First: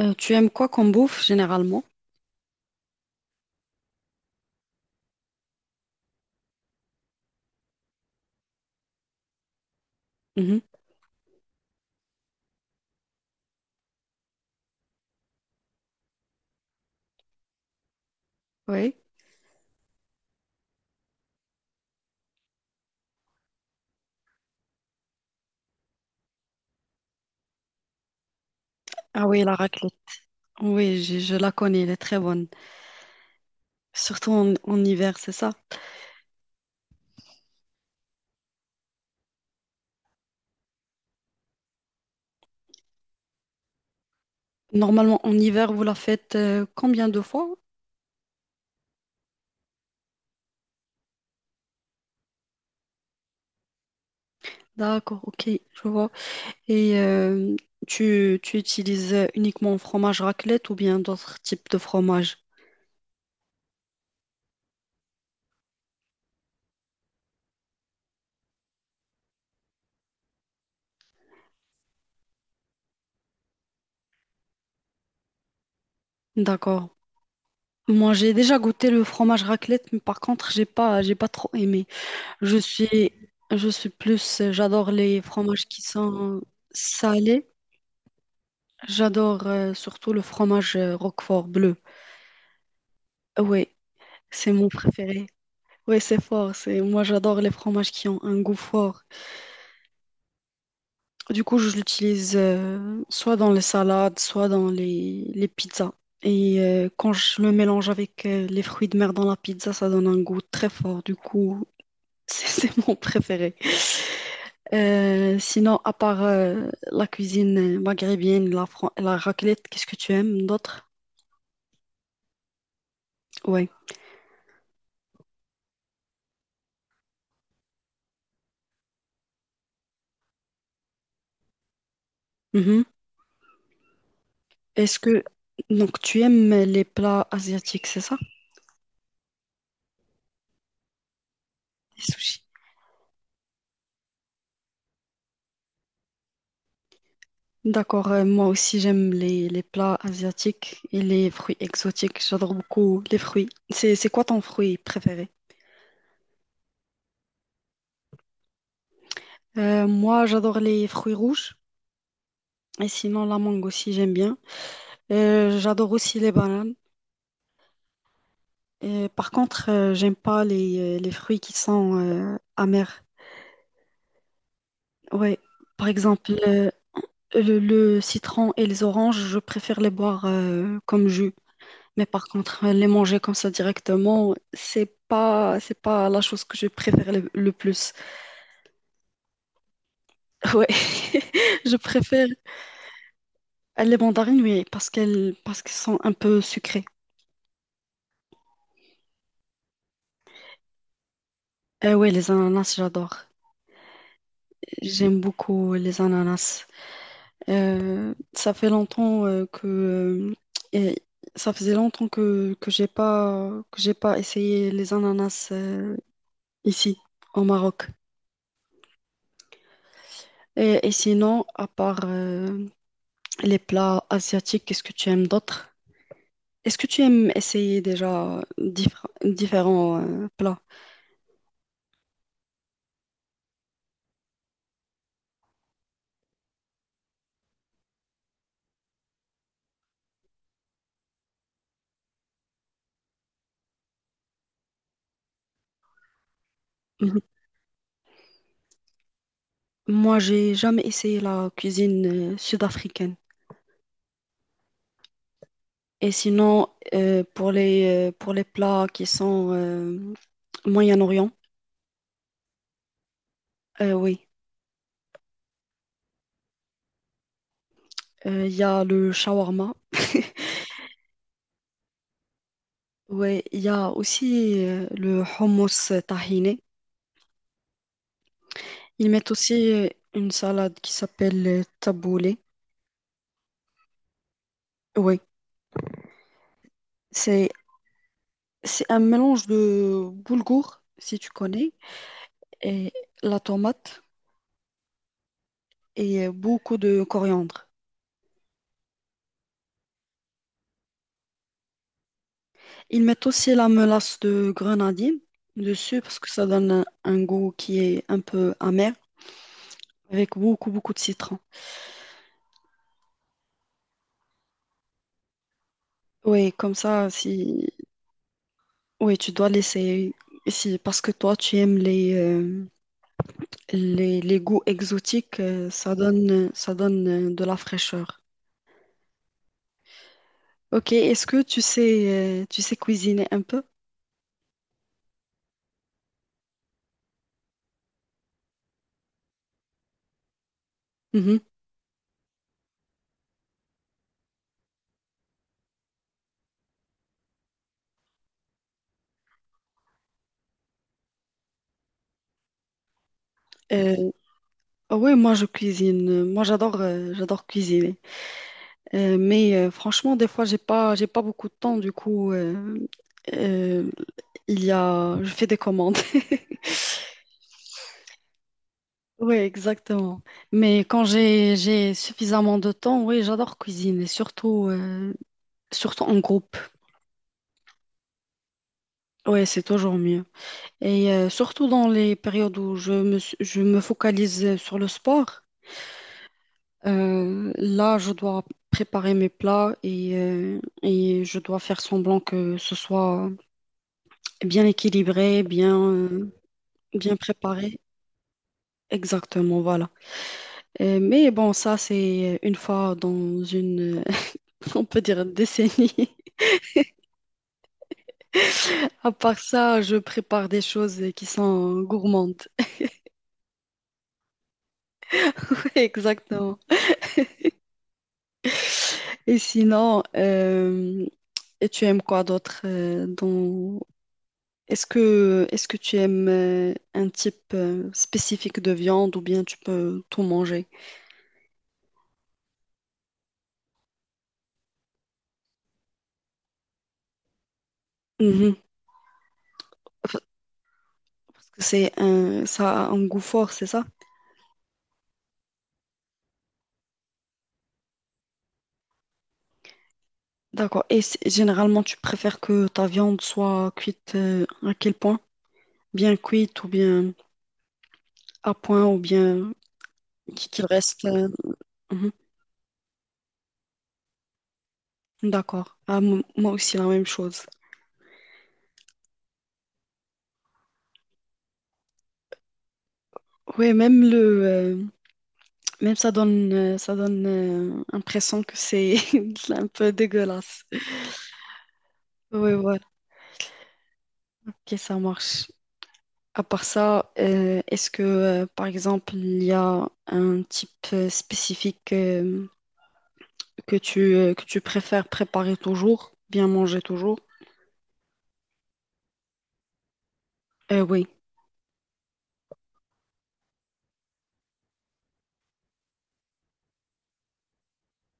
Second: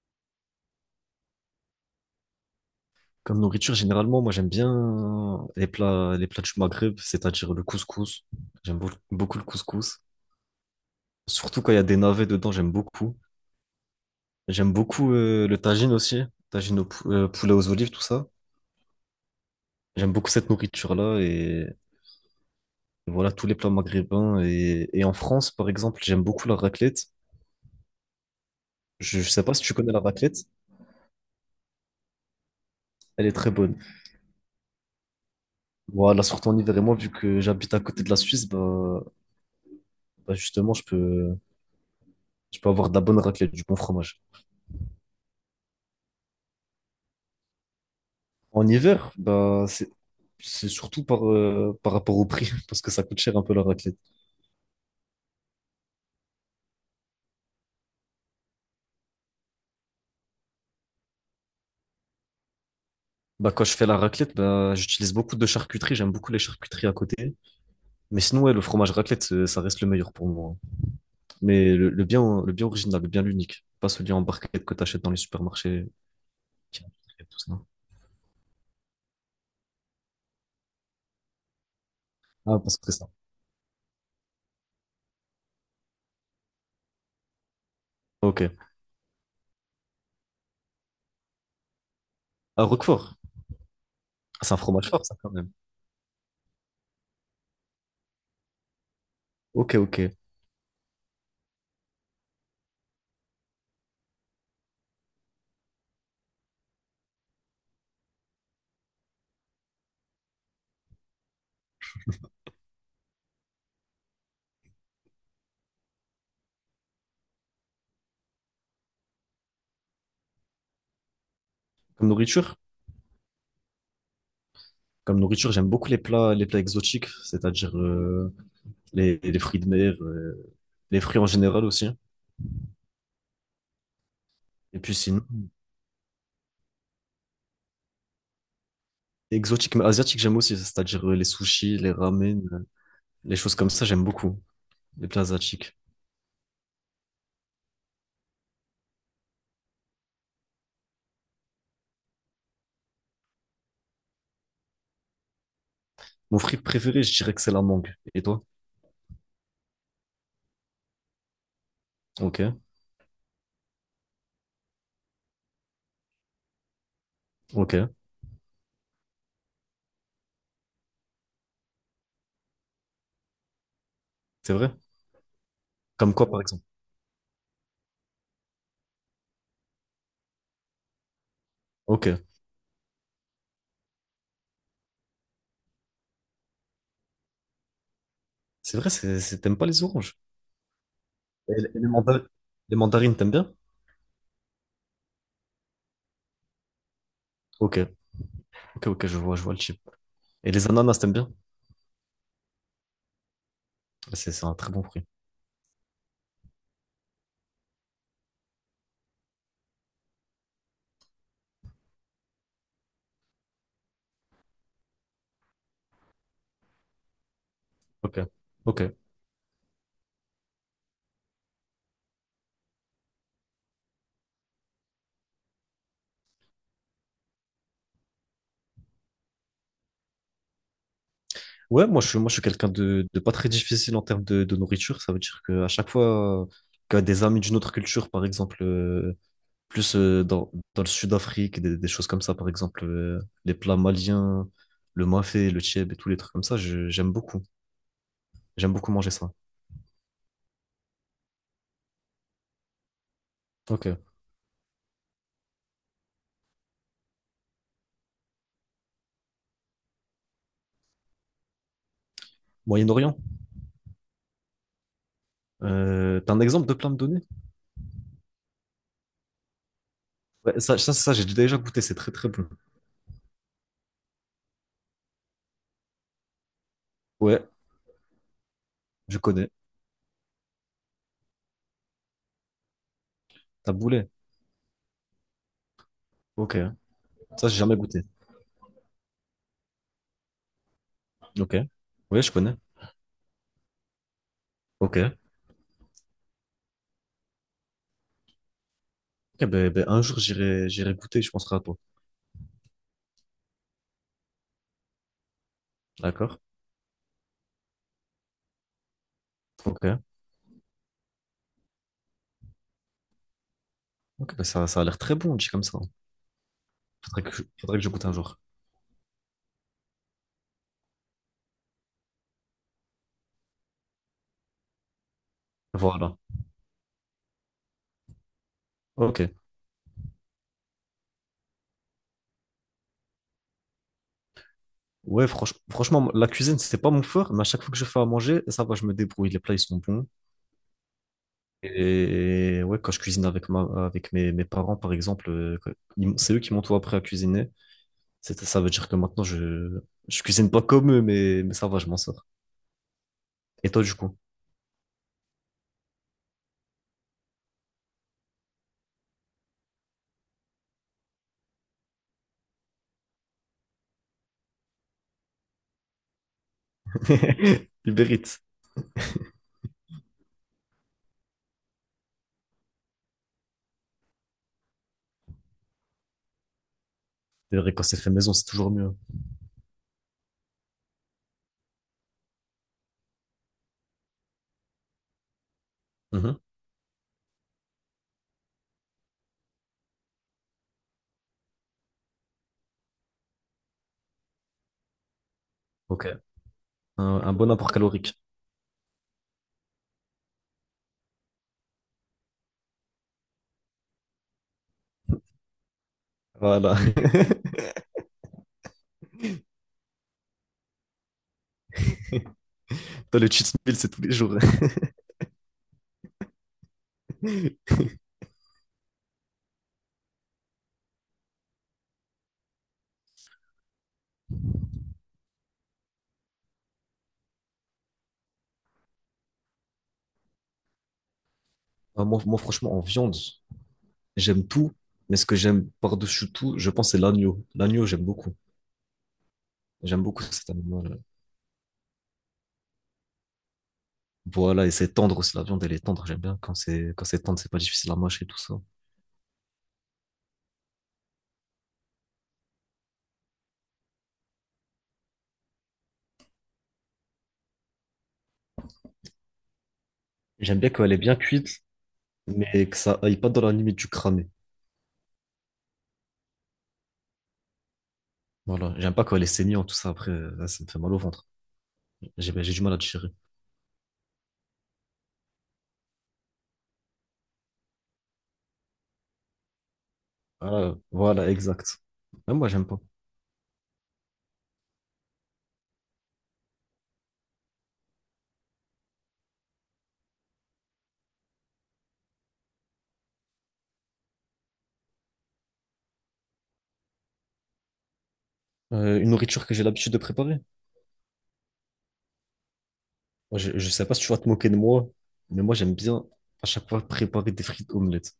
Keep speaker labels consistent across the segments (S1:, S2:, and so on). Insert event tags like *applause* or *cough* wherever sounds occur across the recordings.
S1: Tu aimes quoi comme bouffe généralement?
S2: Comme nourriture, généralement, moi j'aime bien les plats du Maghreb, c'est-à-dire le couscous. Beaucoup le couscous.
S1: Mhm.
S2: Surtout quand il y a des navets dedans, j'aime beaucoup. J'aime beaucoup le tagine aussi, tagine au poulet aux olives, tout ça.
S1: Oui.
S2: J'aime beaucoup cette nourriture-là et voilà tous les plats maghrébins. Et en France, par exemple, j'aime beaucoup la raclette. Je,
S1: Ah
S2: je
S1: oui,
S2: sais pas
S1: la
S2: si tu connais
S1: raclette.
S2: la raclette,
S1: Oui, je la connais, elle est très bonne.
S2: elle est très bonne.
S1: Surtout en hiver, c'est ça.
S2: Voilà, surtout en hiver et moi, vu que j'habite à côté de la Suisse, bah, bah justement, je peux avoir de la bonne raclette, du bon fromage.
S1: Normalement, en hiver, vous la faites combien de fois?
S2: En hiver, bah, c'est surtout par, par rapport au prix, *laughs* parce que ça coûte cher un peu la raclette.
S1: D'accord, ok, je vois. Et tu utilises uniquement fromage raclette ou bien d'autres types de fromage?
S2: Bah, quand je fais la raclette, bah, j'utilise beaucoup de charcuterie, j'aime beaucoup les charcuteries à côté. Mais sinon, ouais, le fromage raclette, c'est- ça reste le meilleur pour moi. Mais le bien, le bien original, le bien l'unique, pas celui en barquette que t'achètes dans les supermarchés. Qui a
S1: D'accord.
S2: et tout ça.
S1: Moi, j'ai déjà goûté le fromage raclette, mais par contre, j'ai pas trop aimé. Je
S2: Ah, parce que ça.
S1: suis, je suis plus, j'adore les fromages qui sont salés.
S2: Ok.
S1: J'adore surtout le fromage Roquefort bleu.
S2: À Roquefort,
S1: Oui, c'est
S2: c'est un
S1: mon
S2: fromage fort, ça,
S1: préféré.
S2: quand même.
S1: Oui, c'est fort. C'est moi, j'adore les fromages qui ont un goût fort.
S2: Ok, ok.
S1: Du coup, je l'utilise soit dans les salades, soit dans les pizzas. Et quand je le mélange avec les fruits de mer dans la pizza, ça donne un goût très fort. Du coup, *laughs* c'est mon préféré. Sinon, à part la cuisine maghrébine, la raclette, qu'est-ce que tu aimes d'autre?
S2: Comme nourriture?
S1: Oui.
S2: Comme nourriture, j'aime beaucoup les plats exotiques, c'est-à-dire les fruits de mer, les fruits en général aussi, hein. Et puis
S1: Est-ce que
S2: sinon,
S1: donc tu aimes les plats asiatiques, c'est ça?
S2: exotique, mais asiatique, j'aime aussi, c'est-à-dire les sushis, les
S1: Les sushis.
S2: ramen, les choses comme ça, j'aime beaucoup, les plats asiatiques.
S1: D'accord, moi aussi j'aime les plats asiatiques et les fruits exotiques. J'adore beaucoup les fruits. C'est quoi ton fruit préféré?
S2: Mon fruit préféré, je dirais que c'est la mangue. Et toi?
S1: Moi j'adore les fruits rouges
S2: Ok,
S1: et sinon la mangue aussi j'aime bien. J'adore aussi les bananes.
S2: ok,
S1: Et par contre j'aime pas les fruits qui sont amers.
S2: c'est vrai.
S1: Ouais, par
S2: Comme quoi,
S1: exemple
S2: par exemple?
S1: le citron et les oranges, je préfère les boire comme jus. Mais
S2: Ok,
S1: par contre, les manger comme ça directement, c'est pas la chose que je préfère le plus.
S2: c'est vrai, c'est- t'aimes pas les oranges.
S1: *laughs* Ouais,
S2: Et
S1: *laughs*
S2: les,
S1: je préfère
S2: les mandarines, t'aimes bien?
S1: les mandarines. Oui, parce qu'elles sont un peu sucrées.
S2: Ok, ok, ok, je vois le chip. Et les ananas, t'aimes bien?
S1: Ouais, les ananas, j'adore.
S2: C'est un très bon fruit.
S1: J'aime beaucoup les ananas. Euh, ça fait longtemps euh, que, euh, et Ça faisait longtemps que j'ai pas essayé les ananas ici au Maroc.
S2: Ok, ok.
S1: Et sinon, à part, les plats asiatiques, qu'est-ce que tu aimes d'autres? Est-ce que tu aimes essayer déjà différents plats?
S2: Ouais, moi, je suis quelqu'un de pas très difficile en termes de nourriture. Ça veut dire qu'à chaque fois que des amis d'une autre culture, par exemple, plus dans, dans le Sud-Afrique, des choses comme ça, par exemple, les plats maliens, le mafé, le tchèb et tous les trucs comme ça, je- j'aime
S1: Mhm.
S2: beaucoup. J'aime beaucoup manger ça.
S1: Moi, j'ai jamais essayé la cuisine sud-africaine.
S2: Ok.
S1: Et sinon, pour pour les plats qui sont Moyen-Orient,
S2: Moyen-Orient,
S1: oui,
S2: t'as un exemple de plat à me donner?
S1: il y a le shawarma. *laughs*
S2: Ouais, ça, j'ai déjà goûté, c'est très très bon.
S1: Oui, il y a aussi le hummus tahini.
S2: Ouais,
S1: Ils
S2: je
S1: mettent
S2: connais.
S1: aussi une salade qui s'appelle taboulé.
S2: Taboulé.
S1: Oui,
S2: Ok. Ça,
S1: c'est...
S2: j'ai jamais goûté.
S1: C'est un mélange de boulgour, si tu
S2: Ok.
S1: connais,
S2: Ouais, je connais.
S1: et la tomate
S2: Ok.
S1: et beaucoup de coriandre.
S2: Eh ben, ben, un jour, j'irai, j'irai goûter, je penserai à toi.
S1: Ils mettent aussi la mélasse de grenadine dessus parce que
S2: D'accord?
S1: ça donne un goût qui est un peu amer
S2: Ok.
S1: avec beaucoup, beaucoup de citron.
S2: Ok, ben, ça a l'air très bon, dit comme ça.
S1: Oui, comme ça, si...
S2: Faudrait que je goûte un jour.
S1: Oui, tu dois laisser... Si, parce que toi, tu aimes les goûts exotiques,
S2: Voilà.
S1: ça donne de la fraîcheur.
S2: Ok.
S1: Ok, est-ce que tu sais cuisiner un peu?
S2: Ouais, franchement, la cuisine, c'est pas mon fort, mais à chaque fois que je fais à manger, ça va, je me débrouille. Les plats, ils sont bons.
S1: Mhm.
S2: Et ouais, quand je cuisine avec ma, avec mes, mes parents, par exemple, que- ils m- c'est eux qui m'ont tout appris à cuisiner. C'est- Ça veut dire que maintenant, je cuisine pas comme eux, mais ça va, je m'en sors. Et toi, du
S1: Euh,
S2: coup?
S1: Ah oui, moi je cuisine. Moi j'adore j'adore cuisiner. Mais franchement, des fois j'ai pas beaucoup de temps. Du coup, euh, il y a je fais des commandes. *laughs*
S2: *laughs* Il mérite.
S1: Oui, exactement. Mais quand j'ai suffisamment de temps, oui, j'adore cuisiner, surtout en groupe.
S2: C'est vrai, *laughs* quand c'est fait maison, c'est toujours mieux.
S1: Oui, c'est toujours mieux. Et surtout dans les périodes où je me focalise sur le sport.
S2: Mhm.
S1: Là, je dois préparer mes plats et et je dois faire semblant que ce soit bien équilibré,
S2: Ok.
S1: bien
S2: Un bon apport
S1: préparé.
S2: calorique.
S1: Exactement, voilà. Mais bon, ça, c'est une fois dans une, *laughs* on peut dire, décennie. *laughs*
S2: Voilà. *laughs*
S1: À part ça, je prépare des choses qui sont gourmandes.
S2: Toi, le cheat meal, c'est tous les jours.
S1: *laughs* Exactement.
S2: *laughs*
S1: Et sinon, tu aimes quoi d'autre dans, est-ce que tu aimes un type spécifique de viande ou bien tu peux tout manger?
S2: Ah, moi, moi, franchement, en viande, j'aime tout, mais ce que j'aime par-dessus tout, je pense, c'est l'agneau. L'agneau, j'aime beaucoup.
S1: Mhm.
S2: J'aime
S1: Enfin,
S2: beaucoup cet animal.
S1: parce que c'est un, ça a un goût fort, c'est ça?
S2: Voilà, et c'est tendre aussi. La viande, elle est tendre. J'aime bien quand c'est tendre, c'est pas difficile à mâcher et tout ça.
S1: D'accord. Et généralement, tu préfères que ta viande soit cuite à quel point? Bien cuite ou bien à point ou bien
S2: J'aime
S1: qu'il
S2: bien quand elle est
S1: reste.
S2: bien cuite,
S1: Mhm.
S2: mais que ça aille pas dans la limite du cramé.
S1: D'accord. Ah, moi aussi, la même chose.
S2: Voilà, j'aime pas quand elle est saignante, tout ça. Après, là, ça me fait mal au ventre. J'ai ben, j'ai du mal à digérer.
S1: Oui, euh, même ça donne l'impression que c'est *laughs* un peu dégueulasse.
S2: Voilà, voilà, exact. Même moi,
S1: Oui.
S2: j'aime pas.
S1: Ok, ça marche. À part ça, par exemple, il y a un type spécifique que que tu préfères préparer toujours, bien manger toujours?
S2: Une nourriture que j'ai l'habitude de préparer.
S1: Oui.
S2: Moi, je sais pas si tu vas te moquer de moi, mais moi, j'aime bien à chaque fois préparer des frites omelettes.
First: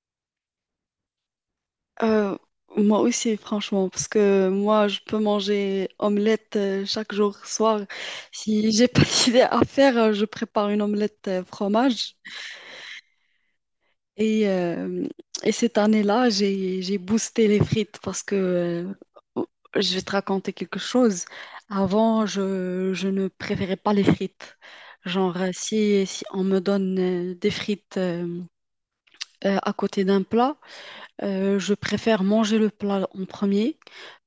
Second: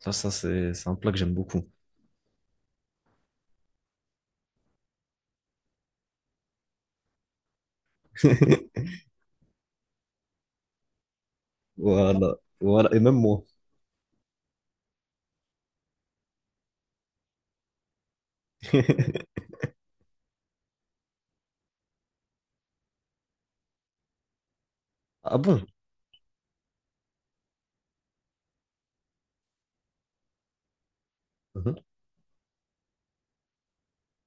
S2: Ça, c'est un plat que j'aime beaucoup.
S1: Euh, moi aussi, franchement, parce que moi, je peux manger omelette chaque jour, soir. Si j'ai
S2: *laughs*
S1: pas *laughs* d'idée à faire, je prépare une omelette fromage.
S2: Voilà, voilà, et même moi.
S1: Et, euh, et cette année-là, j'ai boosté les frites parce que euh,
S2: *laughs*
S1: je vais te raconter quelque chose. Avant, je ne préférais pas les frites. Genre,
S2: Ah bon?
S1: si on me donne des frites à côté d'un plat, je
S2: Mhm,
S1: préfère manger le plat en premier,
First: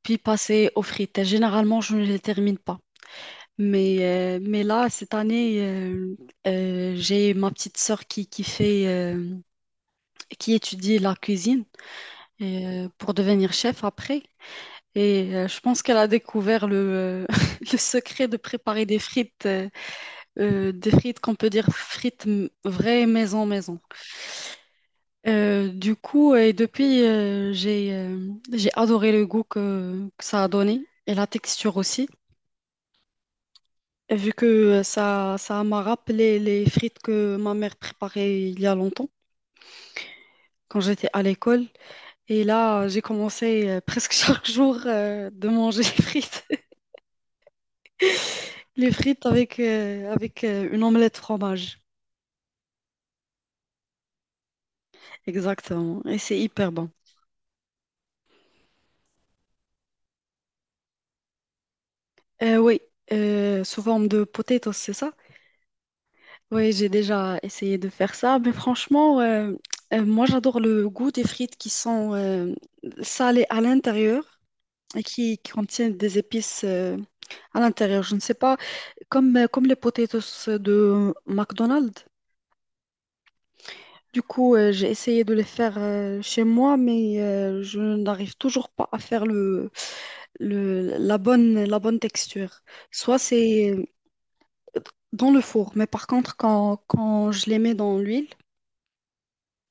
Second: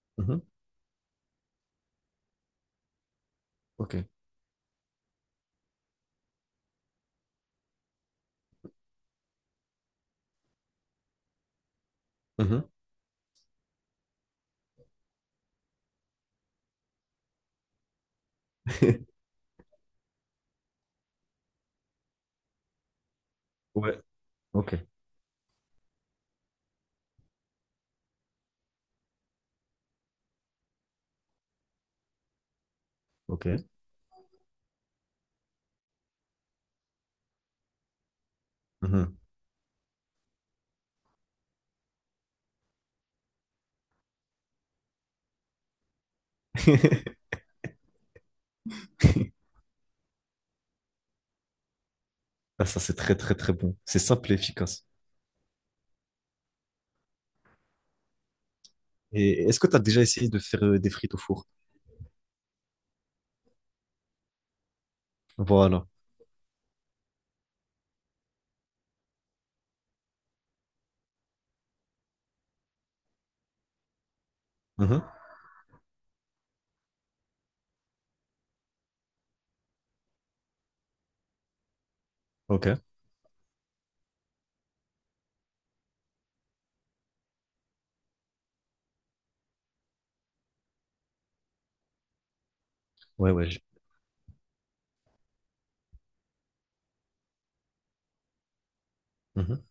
S1: puis
S2: mhm,
S1: passer aux frites. Et généralement, je ne les termine pas.
S2: ok,
S1: Mais là, cette année, j'ai ma petite sœur qui fait, qui étudie la cuisine
S2: mhm.
S1: et pour devenir chef après. Et je pense qu'elle a découvert *laughs* le secret de préparer
S2: *laughs*
S1: des frites qu'on peut dire vraies maison maison.
S2: Ouais, ok,
S1: Du coup, depuis, j'ai adoré le goût que ça a donné et la texture aussi.
S2: ok,
S1: Et vu que ça m'a rappelé les frites que ma mère préparait il y a longtemps,
S2: mhm.
S1: quand j'étais à l'école. Et là, j'ai commencé *laughs* presque chaque jour de manger *laughs* des frites.
S2: *laughs*
S1: Les frites avec, une omelette fromage.
S2: Ah, ça, c'est très, très, très bon. C'est simple et efficace.
S1: Exactement. Et c'est hyper bon.
S2: Et est-ce que tu as déjà essayé de faire des frites au four?
S1: Oui, sous forme de potatoes, c'est ça?
S2: Voilà.
S1: Oui, j'ai déjà essayé de faire ça. Mais franchement, moi, j'adore le goût des frites qui sont salées à l'intérieur et
S2: Mhm,
S1: qui contiennent des épices à l'intérieur. Je ne sais pas, comme les potatoes de McDonald's.
S2: ok.
S1: Du coup, j'ai essayé de les faire chez moi, mais je n'arrive toujours pas à faire la bonne texture. Soit
S2: Ouais, ouais, je-
S1: c'est euh, dans le four, mais par contre, quand je les mets dans l'huile,
S2: mhm,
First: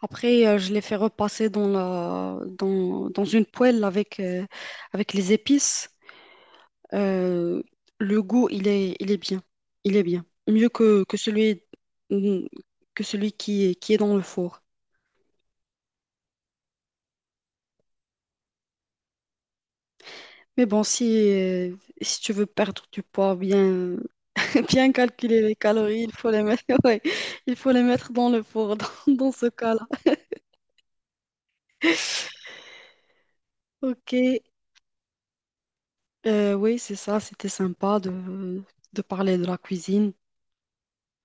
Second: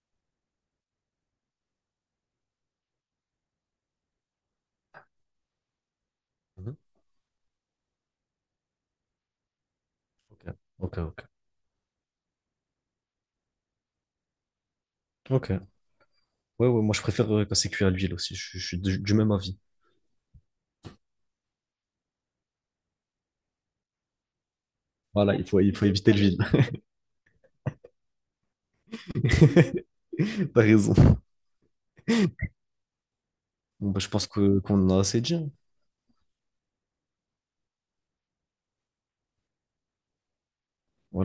S1: après, je les fais repasser dans une poêle avec, avec les épices.
S2: mhm,
S1: Euh, le goût, il est bien. Il est bien.
S2: ok,
S1: Mieux
S2: ok,
S1: que
S2: ok.
S1: celui, mm, que celui qui est dans le four.
S2: Ok. Ouais, ouais, moi je préfère quand c'est cuit à l'huile aussi. Je suis du même avis.
S1: Mais bon, si tu veux perdre du poids, bien
S2: Voilà,
S1: calculer les
S2: il faut
S1: calories, il
S2: éviter
S1: faut
S2: l'huile.
S1: les mettre, *laughs* ouais, il faut les mettre dans le four, *laughs* dans ce
S2: *laughs*
S1: cas-là.
S2: T'as raison. Bon, bah, je
S1: Ok,
S2: pense que qu'on en a assez dit, hein.
S1: oui, c'est ça, c'était sympa de parler de la cuisine.